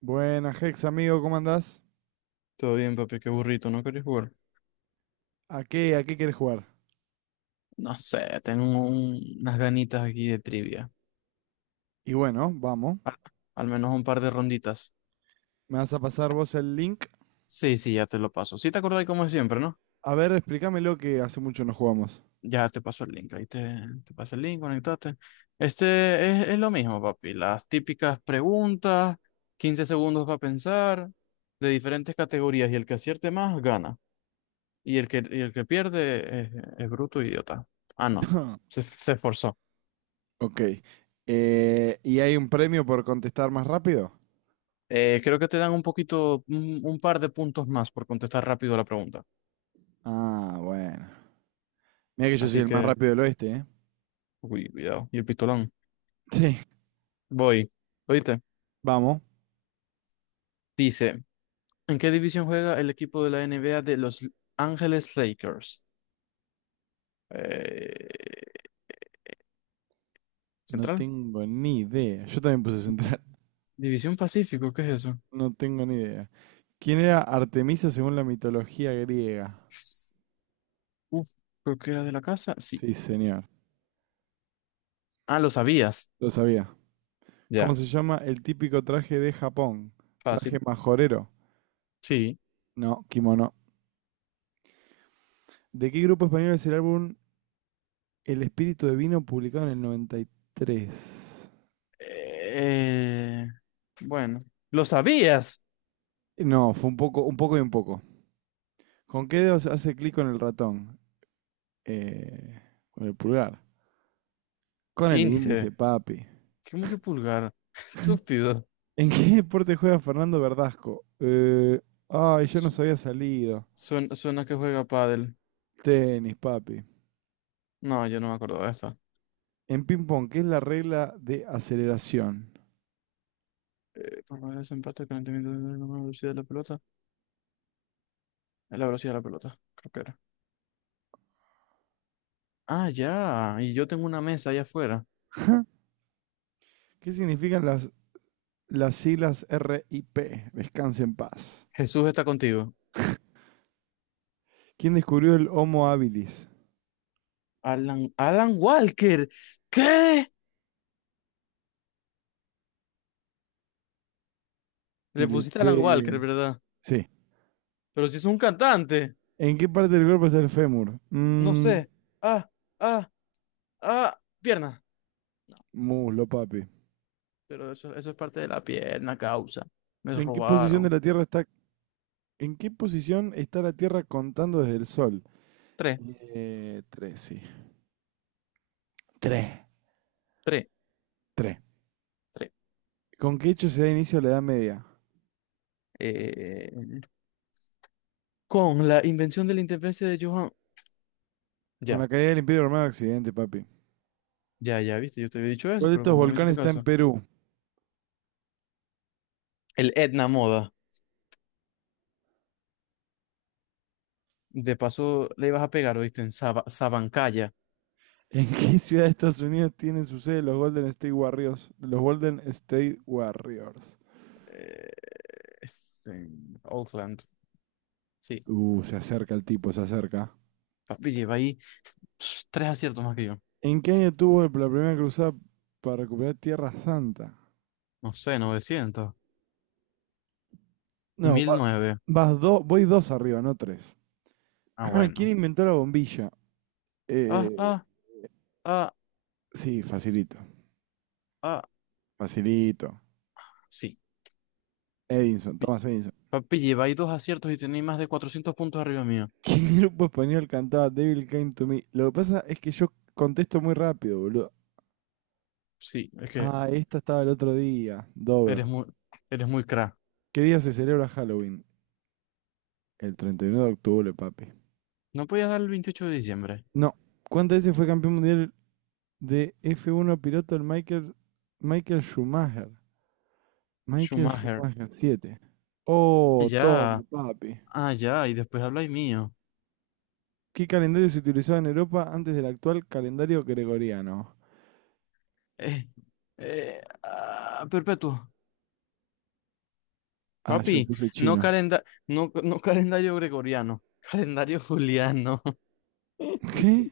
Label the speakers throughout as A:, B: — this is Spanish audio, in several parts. A: Buenas, Hex, amigo, ¿cómo andás?
B: Todo bien, papi, qué burrito, ¿no querés jugar?
A: ¿A qué quieres jugar?
B: No sé, tengo unas ganitas aquí de trivia.
A: Y bueno, vamos.
B: Al, al menos un par de ronditas.
A: Me vas a pasar vos el link.
B: Sí, sí, ya te lo paso. Sí, te acordás como siempre, ¿no?
A: A ver, explícamelo que hace mucho no jugamos.
B: Ya te paso el link. Te paso el link, conectate. Es lo mismo, papi. Las típicas preguntas, 15 segundos para pensar, de diferentes categorías. Y el que acierte más, gana. Y el que pierde es bruto e idiota. Ah, no. Se esforzó.
A: Ok. ¿Y hay un premio por contestar más rápido?
B: Creo que te dan un poquito, un par de puntos más por contestar rápido la pregunta.
A: Ah, bueno. Mira que yo soy
B: Así
A: el más
B: que,
A: rápido del oeste, ¿eh?
B: uy, cuidado. Y el pistolón.
A: Sí.
B: Voy. Oíste.
A: Vamos.
B: Dice, ¿en qué división juega el equipo de la NBA de Los Ángeles Lakers? Eh,
A: No
B: ¿Central?
A: tengo ni idea. Yo también puse central.
B: ¿División Pacífico? ¿Qué es eso?
A: No tengo ni idea. ¿Quién era Artemisa según la mitología griega?
B: Uf, creo que era de la casa. Sí.
A: Sí, señor.
B: Ah, lo sabías.
A: Lo sabía. ¿Cómo
B: Ya,
A: se llama el típico traje de Japón? Traje
B: fácil.
A: majorero.
B: Sí.
A: No, kimono. ¿De qué grupo español es el álbum El espíritu de vino publicado en el 93?
B: Eh, bueno, lo sabías.
A: No, fue un poco y un poco. ¿Con qué dedos hace clic con el ratón? Eh, con el pulgar. Con el índice,
B: Índice.
A: papi.
B: ¿Cómo que pulgar? Estúpido.
A: ¿En qué deporte juega Fernando Verdasco? Ay, yo no
B: Su-
A: sabía salido.
B: Suena, suena que juega pádel.
A: Tenis, papi.
B: No, yo no me acuerdo de esta.
A: En ping-pong, ¿qué es la regla de aceleración?
B: Por medio de ese empate, el calentamiento de la velocidad de la pelota. Es la velocidad de la pelota, creo que era. Ah, ya. Y yo tengo una mesa allá afuera.
A: ¿Qué significan las siglas R I P? Descanse en paz.
B: Jesús está contigo.
A: ¿Quién descubrió el Homo habilis?
B: Alan, Alan Walker. ¿Qué? Le
A: Y le
B: pusiste Alan
A: pe...
B: Walker, ¿verdad?
A: Sí.
B: Pero si es un cantante.
A: ¿En qué parte del cuerpo está el fémur?
B: No sé. Ah, ah, ah. Pierna.
A: Muslo, papi.
B: Pero eso es parte de la pierna, causa. Me
A: ¿En qué posición de
B: robaron.
A: la Tierra está... ¿En qué posición está la Tierra contando desde el Sol?
B: Tres,
A: Tres, sí. Tres.
B: tres,
A: Tres.
B: tres.
A: ¿Con qué hecho se da inicio a la Edad Media?
B: Eh... Con la invención de la interferencia de Johann.
A: Con la
B: Ya,
A: caída del Imperio Romano Occidente, papi.
B: ya, viste, yo te había dicho eso,
A: ¿Cuál de
B: pero
A: estos
B: como no me
A: volcanes
B: hiciste
A: está en
B: caso.
A: Perú?
B: El Etna Moda. De paso le ibas a pegar, oíste, en Sabancaya.
A: ¿En qué ciudad de Estados Unidos tienen su sede los Golden State Warriors? Los Golden State Warriors.
B: Eh, es en Oakland. Sí.
A: Se acerca el tipo, se acerca.
B: Papi, lleva ahí pss, tres aciertos más que yo.
A: ¿En qué año tuvo la primera cruzada para recuperar Tierra Santa?
B: No sé, 900
A: No,
B: mil nueve
A: vas dos, voy dos arriba, no tres.
B: Ah,
A: ¿Quién
B: bueno.
A: inventó la bombilla?
B: Ah,
A: Eh,
B: ah, ah,
A: sí, facilito.
B: ah.
A: Facilito.
B: Sí.
A: Edison,
B: Pi-
A: Thomas Edison.
B: Papi, lleva ahí dos aciertos y tenéis más de 400 puntos arriba mío.
A: ¿Qué grupo español cantaba Devil Came to Me? Lo que pasa es que yo contesto muy rápido, boludo.
B: Sí, es que
A: Ah, esta estaba el otro día. Dover.
B: eres muy, eres muy crack.
A: ¿Qué día se celebra Halloween? El 31 de octubre, papi.
B: No podías dar el 28 de diciembre.
A: No. ¿Cuántas veces fue campeón mundial de F1 piloto el Michael Schumacher? Michael
B: Schumacher.
A: Schumacher, 7.
B: Ah,
A: Oh, toma,
B: Ya,
A: papi.
B: ya, y después habláis mío.
A: ¿Qué calendario se utilizaba en Europa antes del actual calendario gregoriano?
B: Eh, perpetuo.
A: Ah, yo
B: Papi,
A: puse
B: no,
A: chino.
B: calenda no, no calendario gregoriano, calendario juliano.
A: ¿Qué?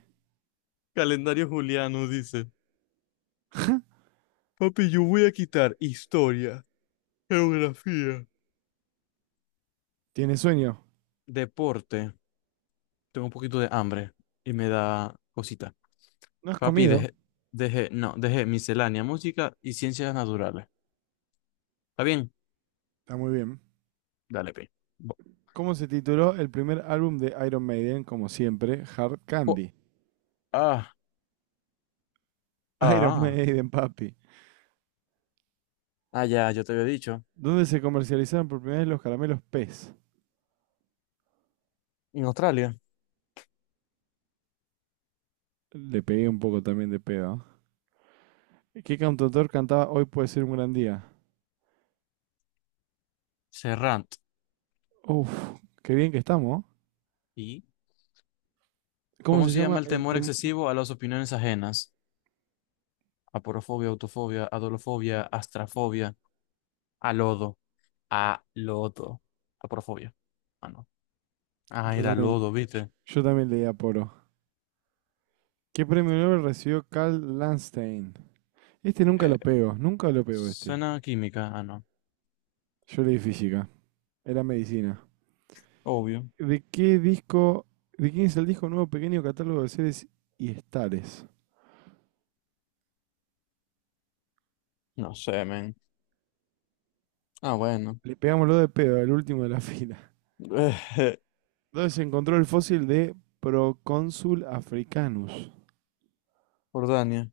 B: Calendario juliano dice. Papi, yo voy a quitar historia, geografía,
A: ¿Tienes sueño?
B: deporte. Tengo un poquito de hambre y me da cosita.
A: ¿No has
B: Papi,
A: comido?
B: no, dejé miscelánea, música y ciencias naturales. ¿Está bien?
A: Está muy bien.
B: Dale, pi. Bo-
A: ¿Cómo se tituló el primer álbum de Iron Maiden? Como siempre, Hard
B: co-
A: Candy.
B: Ah,
A: Iron
B: ah,
A: Maiden, papi.
B: Ah, ya, yo te había dicho.
A: ¿Dónde se comercializaron por primera vez los caramelos Pez?
B: En Australia,
A: Le pegué un poco también de pedo. ¿Qué cantautor cantaba Hoy puede ser un gran día?
B: Serrant.
A: Uf, qué bien que estamos, ¿no?
B: ¿Y
A: ¿Cómo
B: cómo
A: se
B: se llama
A: llama
B: el
A: el
B: temor
A: tema?
B: excesivo a las opiniones ajenas? Aporofobia, autofobia, adolofobia, astrafobia, a lodo, a lodo, aporofobia. Ah, no. Ah,
A: Yo
B: era
A: también,
B: lodo, ¿viste?
A: yo también leí a Poro. ¿Qué premio Nobel recibió Carl Landstein? Este nunca
B: Eh,
A: lo pego, nunca lo pego este.
B: suena química, ah, no.
A: Yo leí física, era medicina.
B: Obvio.
A: ¿De qué disco, de quién es el disco nuevo pequeño catálogo de seres y estares?
B: No sé, men. Ah, bueno.
A: Le pegamos lo de pedo, el último de la fila. Entonces se encontró el fósil de Procónsul africanus.
B: Jordania.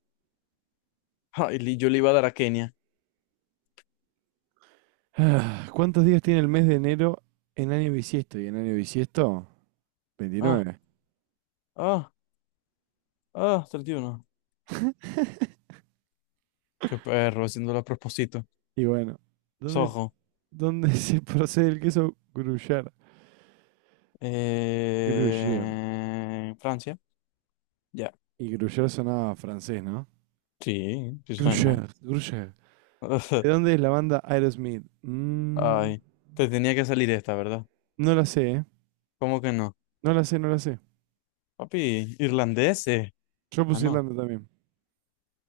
B: Ay, yo le iba a dar a Kenia.
A: Ah, ¿cuántos días tiene el mes de enero en año bisiesto? Y en año bisiesto,
B: Ah,
A: 29.
B: ah, 31. Qué perro, haciéndolo a propósito.
A: Y bueno, ¿dónde,
B: Soho.
A: dónde se procede el queso Gruyère? Gruyère.
B: Francia. Ya.
A: Y Gruyère sonaba francés, ¿no?
B: Sí, sí suena.
A: Gruyère, Gruyère. ¿De dónde es la banda Aerosmith?
B: Ay, te tenía que salir esta, ¿verdad?
A: No la sé, ¿eh?
B: ¿Cómo que no?
A: No la sé, no la sé.
B: Papi, irlandeses.
A: Yo
B: Ah,
A: puse
B: no,
A: Irlanda también.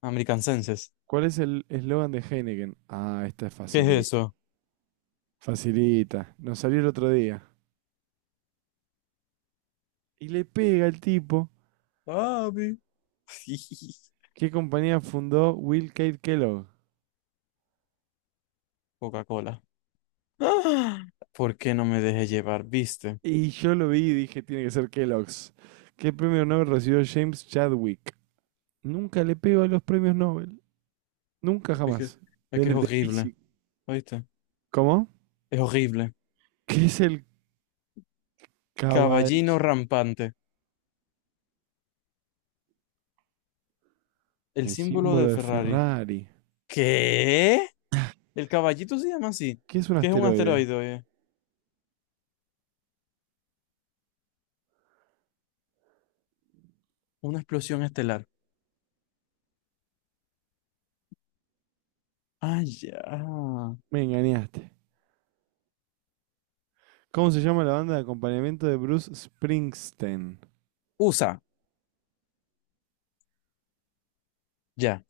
B: americanenses.
A: ¿Cuál es el eslogan de Heineken? Ah, esta es
B: ¿Qué es
A: facilita.
B: eso?
A: Facilita. Nos salió el otro día. Y le pega el tipo.
B: Papi.
A: ¿Qué compañía fundó Will Kate Kellogg?
B: Coca-Cola. Ah, ¿por qué no me dejé llevar? ¿Viste?
A: Y yo lo vi y dije, tiene que ser Kellogg's. ¿Qué premio Nobel recibió James Chadwick? Nunca le pego a los premios Nobel. Nunca
B: Es que,
A: jamás.
B: es
A: De,
B: que es
A: de
B: horrible,
A: física.
B: ¿oíste?
A: ¿Cómo?
B: Es horrible.
A: ¿Qué es el caballo?
B: Caballino rampante. El
A: El
B: símbolo
A: símbolo
B: de
A: de
B: Ferrari.
A: Ferrari.
B: ¿Qué? El caballito se llama así.
A: ¿Qué es un
B: ¿Qué es un
A: asteroide?
B: asteroide, oye? Una explosión estelar. Ah, ya.
A: Me engañaste. ¿Cómo se llama la banda de acompañamiento de Bruce Springsteen?
B: USA. Ya,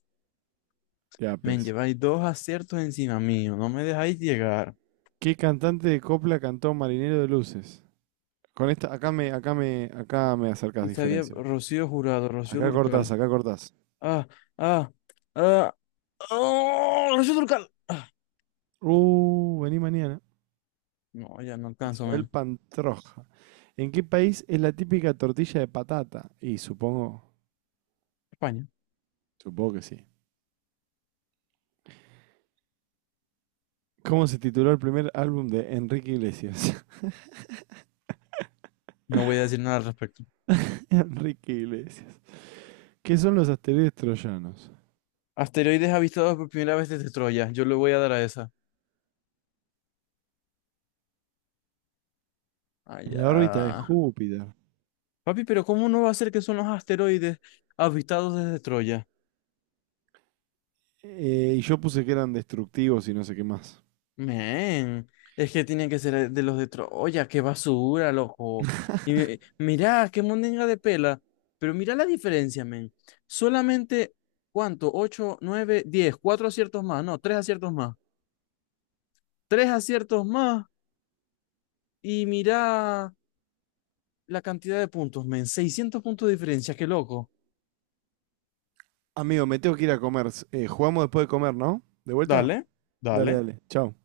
A: Ya,
B: men,
A: pues.
B: lleváis dos aciertos encima mío, no me dejáis llegar.
A: ¿Qué cantante de copla cantó Marinero de Luces? Con esta, acá me acercas
B: Y sabía
A: diferencia.
B: Rocío Jurado, Rocío
A: Acá cortás,
B: Durcal.
A: acá cortás.
B: Ah, ah, ah, oh, Rocío Durcal. Ah,
A: Vení mañana.
B: no, ya no alcanzo,
A: Isabel
B: men.
A: Pantroj. ¿En qué país es la típica tortilla de patata? Y supongo,
B: España.
A: supongo que sí. ¿Cómo se tituló el primer álbum de Enrique Iglesias?
B: No voy a decir nada al respecto.
A: Enrique Iglesias. ¿Qué son los asteroides troyanos?
B: Asteroides avistados por primera vez desde Troya. Yo le voy a dar a esa. Ah,
A: En
B: ya.
A: la órbita de Júpiter.
B: Papi, pero ¿cómo no va a ser que son los asteroides avistados desde Troya?
A: Y yo puse que eran destructivos y no sé qué más.
B: Men, es que tienen que ser de los de Troya, qué basura, loco. Y mirá, qué mondenga de pela. Pero mirá la diferencia, men. Solamente, ¿cuánto? 8, 9, 10 4 aciertos más, no, 3 aciertos más. Tres aciertos más y mirá la cantidad de puntos, men. 600 puntos de diferencia, qué loco.
A: Amigo, me tengo que ir a comer. Jugamos después de comer, ¿no? ¿De vuelta?
B: Dale,
A: Dale,
B: dale.
A: dale. Chao.